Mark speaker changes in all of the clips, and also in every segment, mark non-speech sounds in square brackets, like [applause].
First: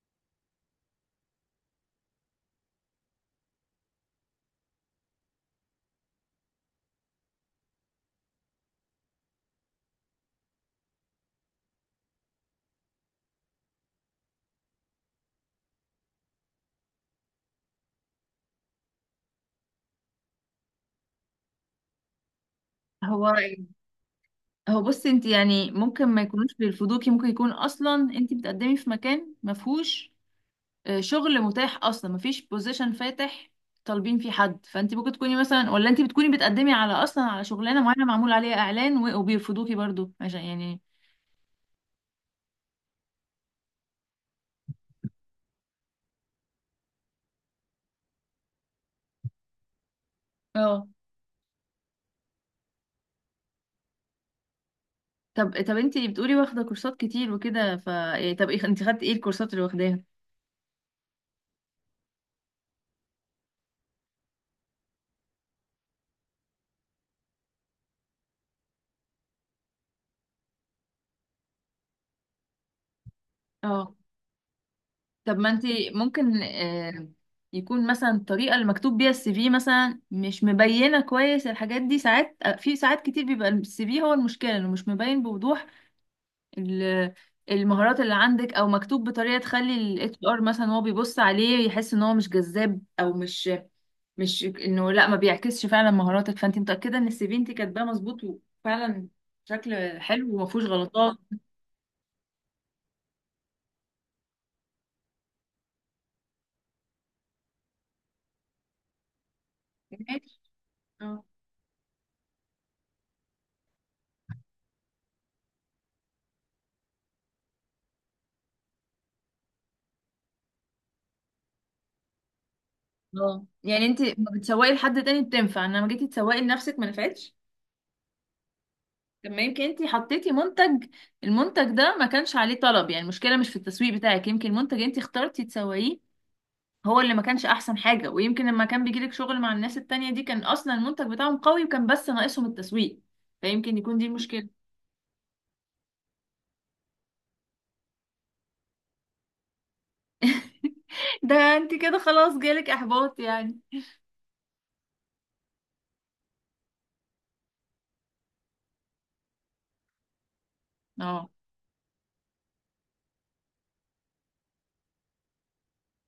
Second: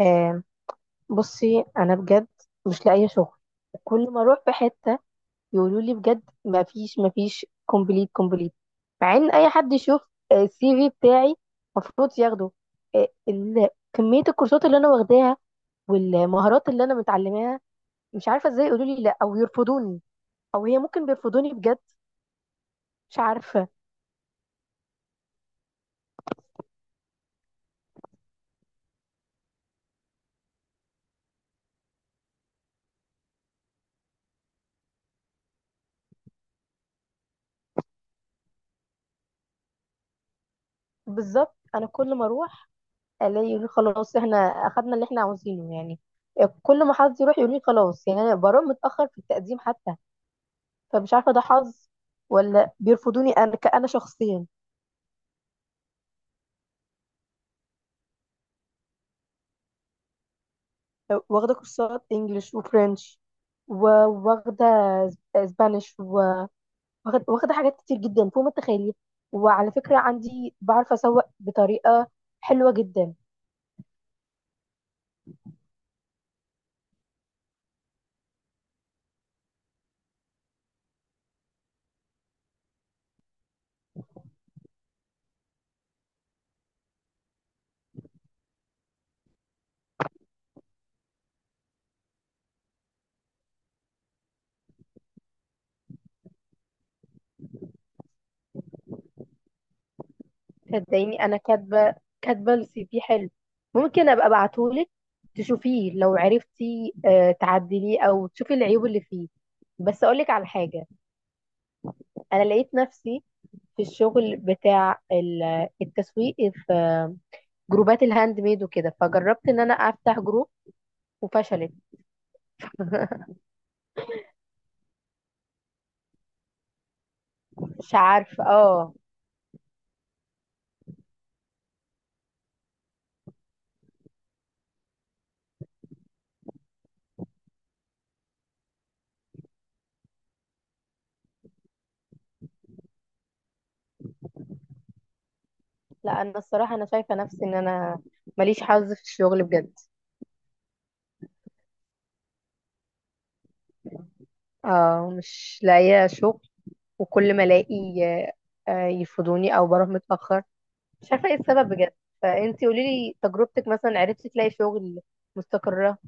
Speaker 1: آه بصي انا بجد مش لاقيه شغل. وكل ما اروح في حته يقولوا لي بجد ما فيش ما فيش، كومبليت كومبليت. مع ان اي حد يشوف السي في بتاعي المفروض ياخده. كميه الكورسات اللي انا واخداها والمهارات اللي انا متعلماها. مش عارفه ازاي يقولوا لي لا او يرفضوني، او هي ممكن بيرفضوني بجد. مش
Speaker 2: هو
Speaker 1: عارفه.
Speaker 2: هو بصي، انت يعني ممكن ما يكونوش بيرفضوكي، ممكن يكون اصلا انت بتقدمي في مكان ما فيهوش شغل متاح اصلا. ما فيش بوزيشن فاتح طالبين فيه حد، فانت ممكن تكوني مثلا، ولا انت بتكوني بتقدمي على اصلا على شغلانه معينه معمول عليها اعلان و- وبيرفضوكي برضو عشان يعني.
Speaker 1: بالظبط انا كل ما اروح الاقي يقولوا لي خلاص، احنا اخدنا اللي احنا عاوزينه يعني. كل ما حد يروح يقول لي خلاص، يعني انا بروح متاخر في التقديم حتى.
Speaker 2: اه
Speaker 1: فمش عارفه ده حظ ولا بيرفضوني انا كأنا شخصيا.
Speaker 2: طب، انت بتقولي واخده كورسات كتير وكده، ف إيه، انت خدتي ايه الكورسات اللي واخداها؟
Speaker 1: واخده كورسات انجليش وفرنش، وواخده اسبانيش، واخده، واخدة حاجات كتير جدا فوق ما تتخيلي. وعلى فكره عندي بعرف اسوق بطريقه حلوه جدا.
Speaker 2: اه طب ما انت ممكن يكون مثلا الطريقه اللي مكتوب بيها السي في مثلا مش مبينه كويس الحاجات دي. ساعات في ساعات كتير بيبقى السي في هو المشكله انه مش مبين بوضوح ال- المهارات اللي عندك، او مكتوب بطريقه تخلي الاتش ار مثلا هو بيبص عليه يحس ان هو مش جذاب، او مش، انه لا، ما بيعكسش فعلا مهاراتك. فانت متاكده ان السي في انت كاتباه مظبوط، وفعلا شكل حلو وما فيهوش غلطات؟
Speaker 1: صدقيني انا كاتبه، كاتبه السي في حلو. ممكن ابقى ابعتهولك تشوفيه لو عرفتي تعدليه او تشوفي العيوب اللي فيه. بس اقولك
Speaker 2: ماشي.
Speaker 1: على حاجه. انا لقيت نفسي في الشغل بتاع التسويق في جروبات الهاند ميد وكده، فجربت ان انا افتح جروب وفشلت. [laughs]
Speaker 2: اه يعني انت ما بتسوقي لحد تاني بتنفع، انما جيتي تسوقي لنفسك ما نفعتش.
Speaker 1: مش عارفه اه.
Speaker 2: طب ما يمكن انت حطيتي منتج، المنتج ده ما كانش عليه طلب يعني، المشكله مش في التسويق بتاعك، يمكن المنتج انت اخترتي تسوقيه هو اللي ما كانش احسن حاجه. ويمكن لما كان بيجيلك شغل مع الناس التانية دي كان اصلا المنتج بتاعهم قوي، وكان بس ناقصهم التسويق، فيمكن يكون دي المشكله.
Speaker 1: لا انا الصراحه انا شايفه نفسي ان انا ماليش حظ في الشغل بجد.
Speaker 2: [laughs] ده انت كده خلاص جالك احباط يعني؟
Speaker 1: اه مش لاقيه شغل وكل ما الاقي يفضوني او بروح متاخر. مش عارفه
Speaker 2: اه،
Speaker 1: ايه السبب بجد. فانتي قولي لي تجربتك، مثلا عرفتي تلاقي شغل مستقره؟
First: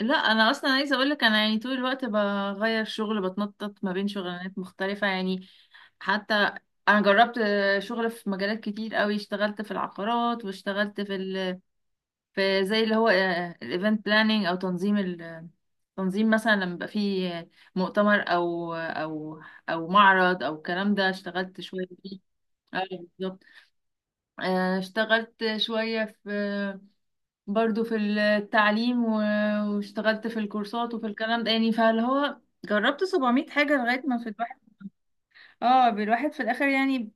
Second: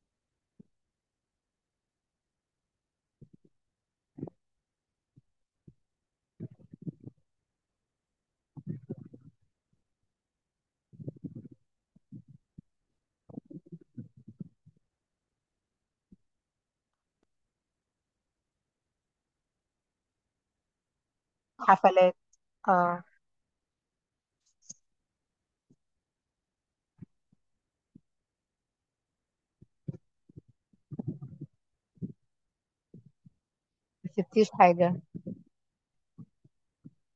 Speaker 2: لا انا اصلا عايزه اقول لك، انا يعني طول الوقت بغير شغل، بتنطط ما بين شغلانات مختلفه يعني. حتى انا جربت شغل في مجالات كتير قوي، اشتغلت في العقارات، واشتغلت في زي اللي هو الايفنت بلاننج، او تنظيم تنظيم مثلا لما يبقى فيه مؤتمر او معرض او الكلام ده، اشتغلت شويه
Speaker 1: حفلات
Speaker 2: فيه. اه،
Speaker 1: اه.
Speaker 2: بالظبط. اشتغلت شويه في برضو في التعليم و- واشتغلت في الكورسات وفي الكلام ده يعني، فاللي هو جربت 700 حاجة لغاية
Speaker 1: ما
Speaker 2: ما في
Speaker 1: سبتيش
Speaker 2: الواحد.
Speaker 1: حاجه.
Speaker 2: اه، بالواحد في الآخر يعني.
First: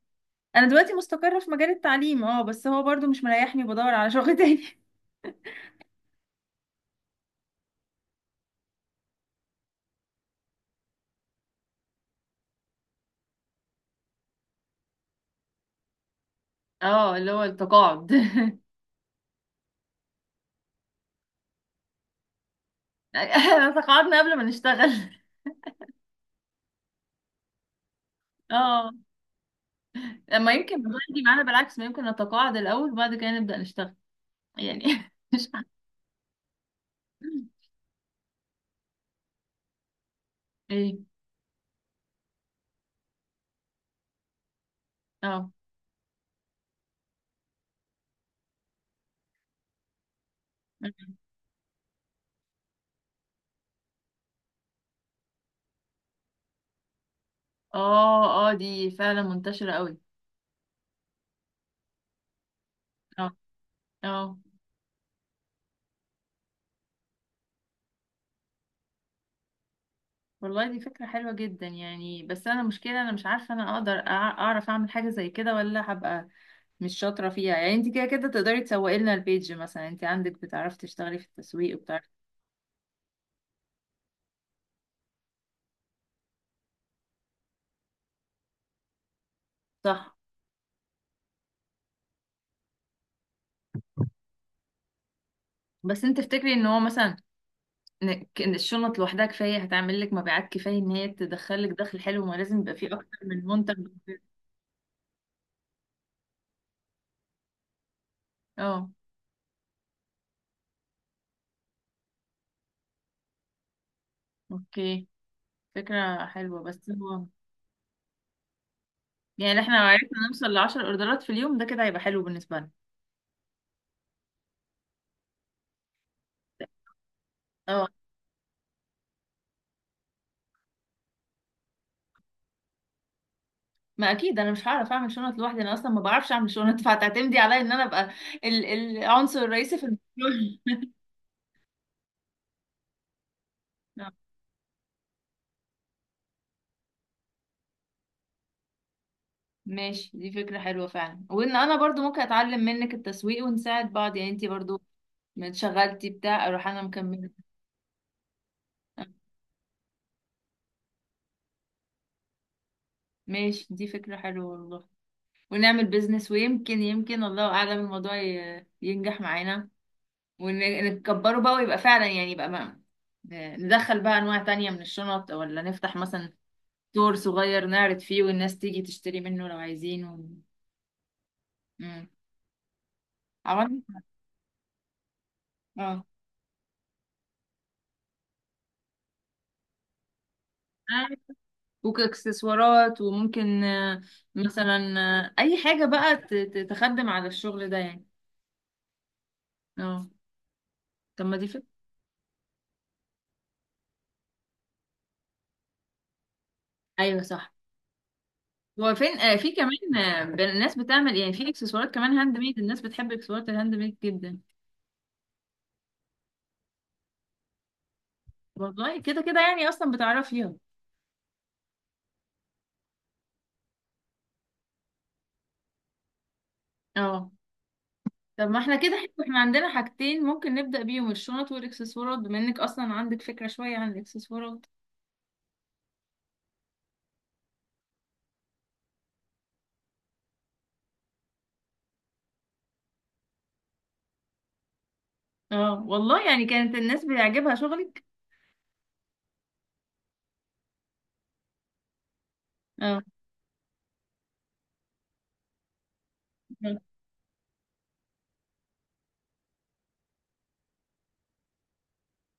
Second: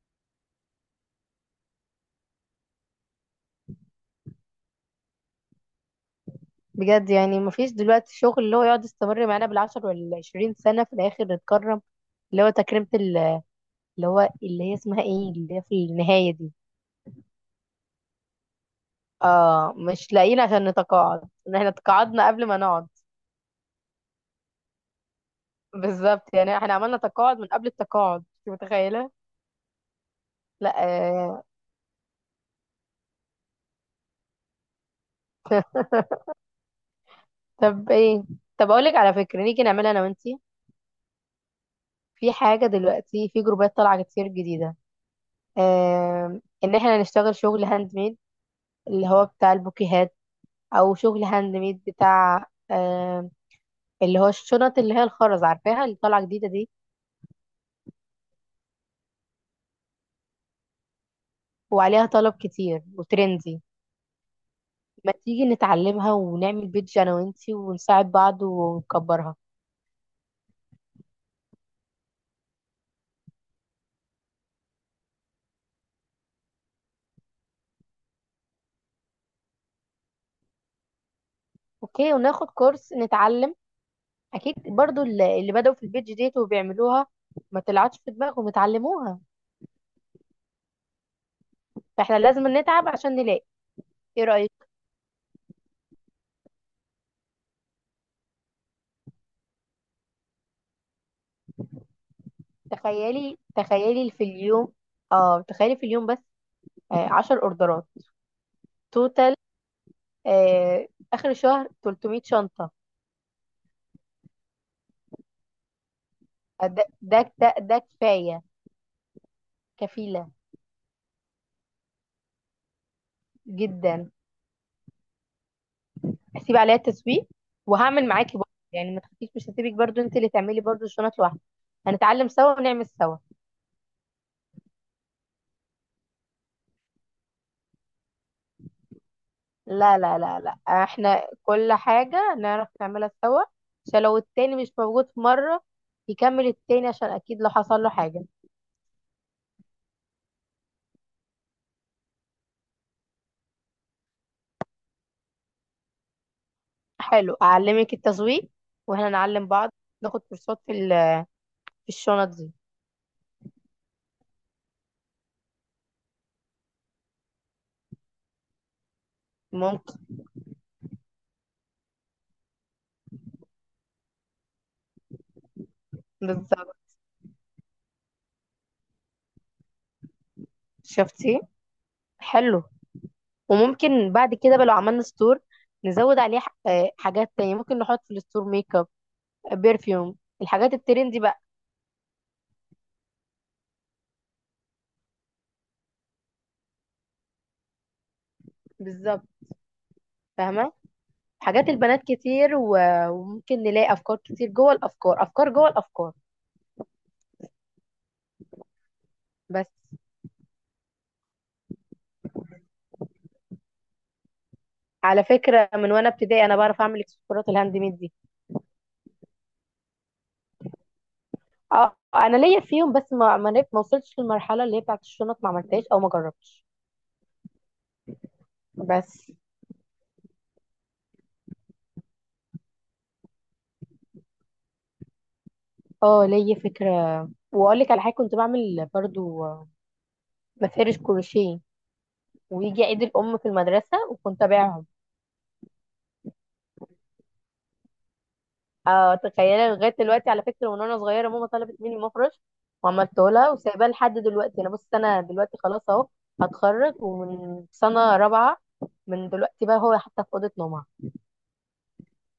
Speaker 2: أنا دلوقتي مستقرة في مجال التعليم، بس هو برضو مش مريحني وبدور على شغل تاني.
Speaker 1: بجد يعني مفيش دلوقتي شغل اللي هو يقعد يستمر معانا بالعشر والعشرين سنة في الآخر نتكرم. اللي هو تكريمة اللي هي اسمها ايه، اللي هي في النهاية دي.
Speaker 2: [laughs] اه، اللي هو التقاعد. [laughs]
Speaker 1: اه مش لاقيين عشان نتقاعد. ان احنا تقاعدنا قبل ما نقعد.
Speaker 2: احنا تقاعدنا قبل ما نشتغل.
Speaker 1: بالظبط، يعني احنا عملنا تقاعد من قبل التقاعد، انت
Speaker 2: اه،
Speaker 1: متخيلة؟
Speaker 2: ما يمكن
Speaker 1: لا
Speaker 2: الموضوع يجي معانا
Speaker 1: آه.
Speaker 2: بالعكس، ما يمكن نتقاعد الأول وبعد كده نبدأ نشتغل يعني. [laughs] مش عارفة.
Speaker 1: [laughs] طب ايه، طب اقولك على فكرة، نيجي نعملها انا وانتي.
Speaker 2: ايه.
Speaker 1: في حاجة دلوقتي في جروبات طالعة كتير جديدة.
Speaker 2: اه،
Speaker 1: ان احنا نشتغل شغل هاند ميد اللي هو بتاع البوكيهات، او شغل هاند ميد بتاع آه، اللي هو الشنط اللي هي الخرز، عارفاها اللي طالعه جديده دي؟
Speaker 2: اه، اه، دي فعلا منتشرة قوي.
Speaker 1: وعليها طلب كتير
Speaker 2: اه.
Speaker 1: وترندي.
Speaker 2: اه
Speaker 1: ما تيجي نتعلمها ونعمل بيدج انا وانتي ونساعد بعض ونكبرها.
Speaker 2: والله دي فكرة حلوة جدا يعني، بس أنا مشكلة أنا مش عارفة أنا أقدر أع- أعرف أعمل حاجة زي كده، ولا هبقى مش شاطرة فيها يعني. أنت كده كده تقدري تسوقي لنا البيج مثلا، أنت عندك بتعرفي تشتغلي في التسويق وبتعرفي.
Speaker 1: اوكي، وناخد كورس نتعلم. اكيد برضو اللي بدأوا في البيدج ديت وبيعملوها ما طلعتش في دماغهم اتعلموها.
Speaker 2: صح.
Speaker 1: فاحنا لازم نتعب عشان نلاقي. ايه رأيك؟
Speaker 2: بس أنت تفتكري إن هو مثلا إن الشنط لوحدها كفاية هتعمل لك مبيعات، كفاية إن هي تدخلك دخل حلو؟ ما لازم يبقى فيه أكتر
Speaker 1: تخيلي
Speaker 2: من منتج.
Speaker 1: تخيلي في اليوم، اه تخيلي في اليوم بس 10 اوردرات
Speaker 2: أه.
Speaker 1: توتال. آه، اخر الشهر 300 شنطة.
Speaker 2: أوكي، فكرة حلوة،
Speaker 1: ده
Speaker 2: بس
Speaker 1: ده
Speaker 2: هو
Speaker 1: ده, ده كفايه.
Speaker 2: يعني احنا لو عرفنا
Speaker 1: كفيله
Speaker 2: نوصل لعشر أوردرات في اليوم، ده كده هيبقى حلو بالنسبة لنا.
Speaker 1: جدا. هسيب عليها التسويق،
Speaker 2: اه،
Speaker 1: وهعمل معاكي برضه يعني، ما تخافيش مش هسيبك برضه، انت اللي تعملي برضه الشنط لوحدك. هنتعلم سوا ونعمل سوا.
Speaker 2: ما اكيد انا مش هعرف اعمل شنط لوحدي، انا اصلا ما بعرفش اعمل شنط، فهتعتمدي عليا ان انا ابقى العنصر الرئيسي في
Speaker 1: لا لا لا
Speaker 2: المشروع.
Speaker 1: لا،
Speaker 2: [laughs]
Speaker 1: احنا كل حاجه نعرف نعملها سوا عشان
Speaker 2: آه،
Speaker 1: لو التاني مش موجود في مره يكمل التاني، عشان اكيد لو حصل له حاجه.
Speaker 2: ماشي، دي فكرة حلوة فعلا، وان انا برضو ممكن اتعلم منك التسويق ونساعد بعض يعني، انتي برضو ما اتشغلتي بتاع اروح انا مكملة.
Speaker 1: حلو، اعلمك التسويق
Speaker 2: آه،
Speaker 1: واحنا نعلم بعض. ناخد كورسات في في الشنط دي.
Speaker 2: ماشي، دي فكرة حلوة والله، ونعمل بيزنس، ويمكن يمكن الله اعلم الموضوع ي- ينجح معانا،
Speaker 1: ممكن.
Speaker 2: ونكبره بقى، ويبقى فعلا يعني، يبقى ما ندخل بقى انواع تانية من الشنط، ولا نفتح مثلا
Speaker 1: بالظبط.
Speaker 2: دور صغير نعرض فيه والناس تيجي تشتري منه لو عايزين
Speaker 1: شفتي.
Speaker 2: مم.
Speaker 1: حلو.
Speaker 2: عملنا.
Speaker 1: وممكن بعد كده بقى لو عملنا ستور
Speaker 2: اه.
Speaker 1: نزود عليه حاجات تانية ممكن نحط في الستور ميك اب، بيرفيوم، الحاجات الترندي بقى.
Speaker 2: وكاكسسوارات، وممكن مثلا اي حاجة بقى تخدم على الشغل ده يعني.
Speaker 1: بالظبط.
Speaker 2: اه،
Speaker 1: فاهمة.
Speaker 2: طب ما دي فكرة.
Speaker 1: حاجات البنات كتير وممكن نلاقي أفكار كتير جوه الأفكار، أفكار جوه الأفكار.
Speaker 2: ايوه صح. هو فين في
Speaker 1: بس
Speaker 2: كمان الناس بتعمل يعني في اكسسوارات كمان هاند ميد، الناس بتحب اكسسوارات الهاند ميد جدا.
Speaker 1: على فكرة، من وأنا ابتدائي أنا بعرف أعمل إكسسوارات الهاند ميد دي.
Speaker 2: والله كده كده يعني اصلا بتعرفيها.
Speaker 1: أه أنا ليا فيهم، بس ما وصلتش للمرحلة اللي هي بتاعت الشنط، ما عملتهاش أو ما جربتش.
Speaker 2: اه، طب ما احنا كده حلو،
Speaker 1: بس
Speaker 2: احنا عندنا حاجتين ممكن نبدأ بيهم، الشنط والاكسسوارات، بما انك اصلا عندك فكرة شوية عن الاكسسوارات.
Speaker 1: أه ليا فكرة. وأقول لك على حاجة كنت بعمل برضو مفارش كروشيه، ويجي عيد الام في المدرسه وكنت ابيعهم.
Speaker 2: اه والله يعني كانت الناس بيعجبها شغلك.
Speaker 1: آه تخيل لغايه دلوقتي، على فكره من وانا صغيره ماما طلبت مني مفرش
Speaker 2: اه.
Speaker 1: وعملته لها وسايباه لحد دلوقتي. انا بص انا دلوقتي خلاص اهو
Speaker 2: آه.
Speaker 1: هتخرج ومن سنه رابعه من دلوقتي بقى، هو حتى في اوضه نومها.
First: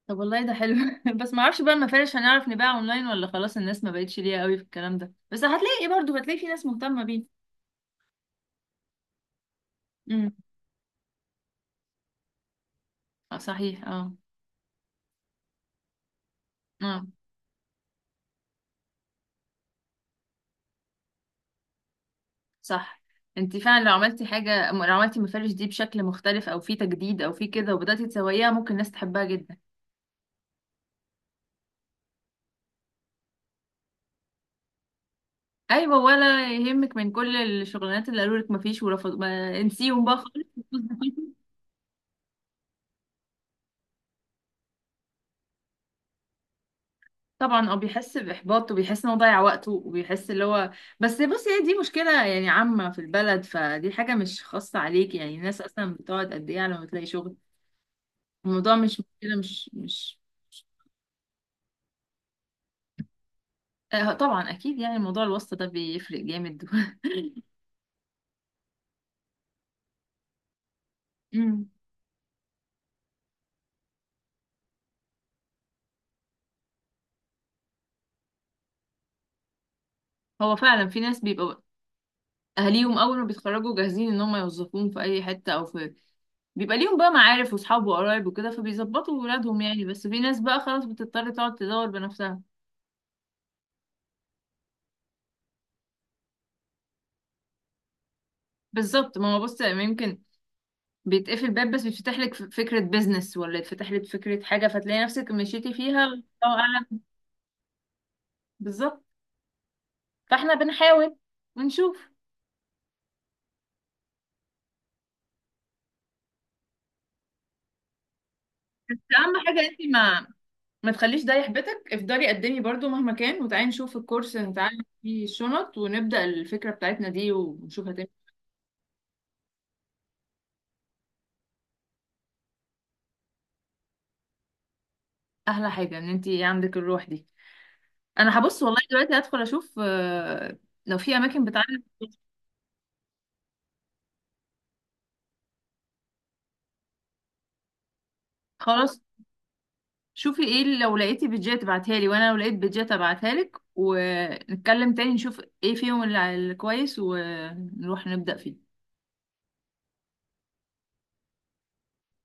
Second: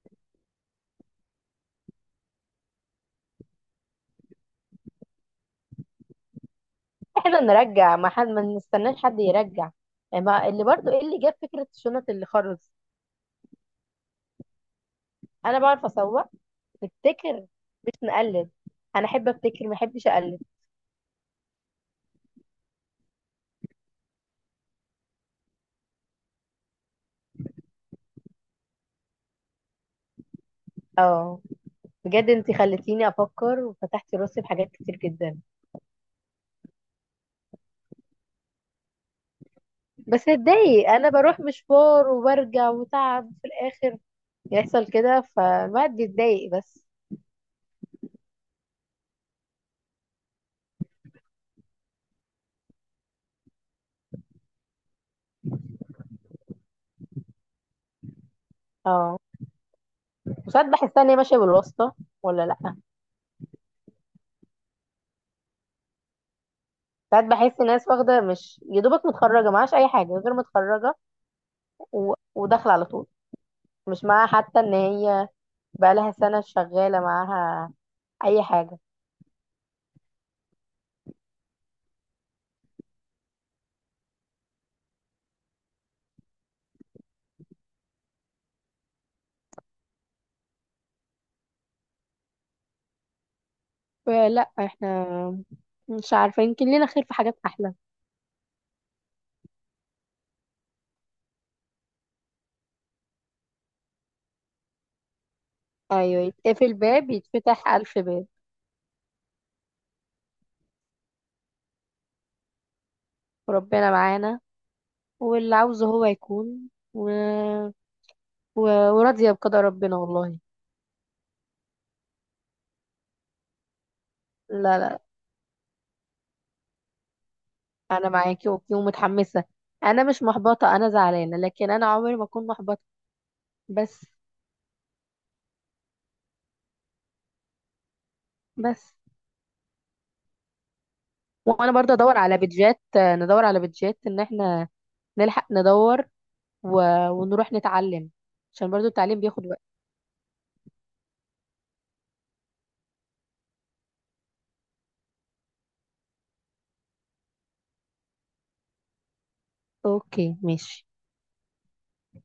Speaker 2: طب والله ده حلو. [laughs] بس ما اعرفش بقى المفارش هنعرف نبيع اونلاين، ولا خلاص الناس ما بقتش ليها قوي في الكلام ده؟ بس هتلاقي ايه برضه، هتلاقي في ناس مهتمة بيه.
Speaker 1: احنا نرجع ما حد، ما نستناش حد يرجع، يعني
Speaker 2: امم.
Speaker 1: ما اللي برضو ايه اللي جاب فكره شنط اللي خرز؟
Speaker 2: آه صحيح. اه،
Speaker 1: انا بعرف اسوق.
Speaker 2: اه
Speaker 1: نبتكر مش نقلد. انا احب ابتكر ما احبش اقلد.
Speaker 2: صح، انت فعلا لو عملتي حاجة، لو عملتي المفارش دي بشكل مختلف او في تجديد او في كده وبدأتي تسويها، ممكن الناس تحبها جدا.
Speaker 1: اه بجد انت خلتيني افكر وفتحتي راسي بحاجات كتير جدا.
Speaker 2: ايوه، ولا يهمك من كل الشغلانات اللي قالوا لك ما فيش ورفض، ما انسيهم بقى
Speaker 1: بس
Speaker 2: خالص. [laughs]
Speaker 1: اتضايق، انا بروح مشوار وبرجع وتعب في الاخر. يحصل كده فالواحد بيتضايق بس.
Speaker 2: طبعا، بيحس باحباط، وبيحس ان هو ضيع وقته، وبيحس اللي هو، بس بصي، هي دي مشكله يعني عامه في البلد، فدي حاجه مش خاصه عليك يعني. الناس اصلا بتقعد قد ايه على ما تلاقي شغل؟ الموضوع مش
Speaker 1: اه.
Speaker 2: مشكله مش.
Speaker 1: وساعات بحس ان هي ماشيه بالواسطه، ولا لا.
Speaker 2: طبعا اكيد يعني، موضوع الواسطه ده بيفرق جامد. [laughs]
Speaker 1: ساعات بحس ناس واخده مش يا دوبك متخرجه معهاش اي حاجه غير متخرجه،
Speaker 2: أمم.
Speaker 1: و... وداخله على طول مش معاها حتى ان هي بقالها سنه شغاله معاها اي حاجه.
Speaker 2: هو فعلا في ناس بيبقى اهاليهم اول ما بيتخرجوا جاهزين ان هم يوظفوهم في اي حته، او في بيبقى ليهم بقى معارف واصحاب وقرايب وكده، فبيظبطوا ولادهم يعني، بس في ناس بقى خلاص بتضطر تقعد تدور بنفسها.
Speaker 1: لا احنا مش عارفه، يمكن لينا خير في حاجات احلى.
Speaker 2: بالظبط، ما هو بص يا إيمان، يمكن بيتقفل باب بس بيتفتح لك ف- فكرة بيزنس، ولا يتفتح لك فكرة حاجة فتلاقي نفسك مشيتي فيها.
Speaker 1: ايوه،
Speaker 2: الله
Speaker 1: يتقفل
Speaker 2: أعلم.
Speaker 1: باب يتفتح الف باب.
Speaker 2: بالظبط. فاحنا بنحاول ونشوف،
Speaker 1: وربنا معانا، واللي عاوزه هو يكون. و... و...
Speaker 2: بس
Speaker 1: وراضية
Speaker 2: أهم حاجة
Speaker 1: بقضاء
Speaker 2: انت
Speaker 1: ربنا
Speaker 2: ما
Speaker 1: والله.
Speaker 2: ما تخليش ده يحبطك، افضلي قدمي برضو مهما كان، وتعالي نشوف الكورس
Speaker 1: لا
Speaker 2: هنتعلم
Speaker 1: لا،
Speaker 2: فيه الشنط ونبدأ الفكرة بتاعتنا دي ونشوف هتعمل
Speaker 1: أنا
Speaker 2: إيه.
Speaker 1: معاكي أوكي ومتحمسة. أنا مش محبطة، أنا زعلانة لكن أنا عمري ما أكون محبطة. بس.
Speaker 2: أحلى حاجة إن انت عندك الروح دي. أنا هبص والله
Speaker 1: بس
Speaker 2: دلوقتي هدخل أشوف لو في أماكن
Speaker 1: وأنا
Speaker 2: بتعلم.
Speaker 1: برضه أدور على بيدجات، ندور على بيدجات إن إحنا نلحق ندور. و... ونروح نتعلم عشان برضه
Speaker 2: خلاص،
Speaker 1: التعليم بياخد وقت.
Speaker 2: شوفي ايه اللي لو لقيتي بيدجات ابعتها لي، وانا لو لقيت بيدجات ابعتها لك، ونتكلم تاني نشوف ايه فيهم اللي الكويس، ونروح نبدأ فيه.
Speaker 1: أوكي ماشي.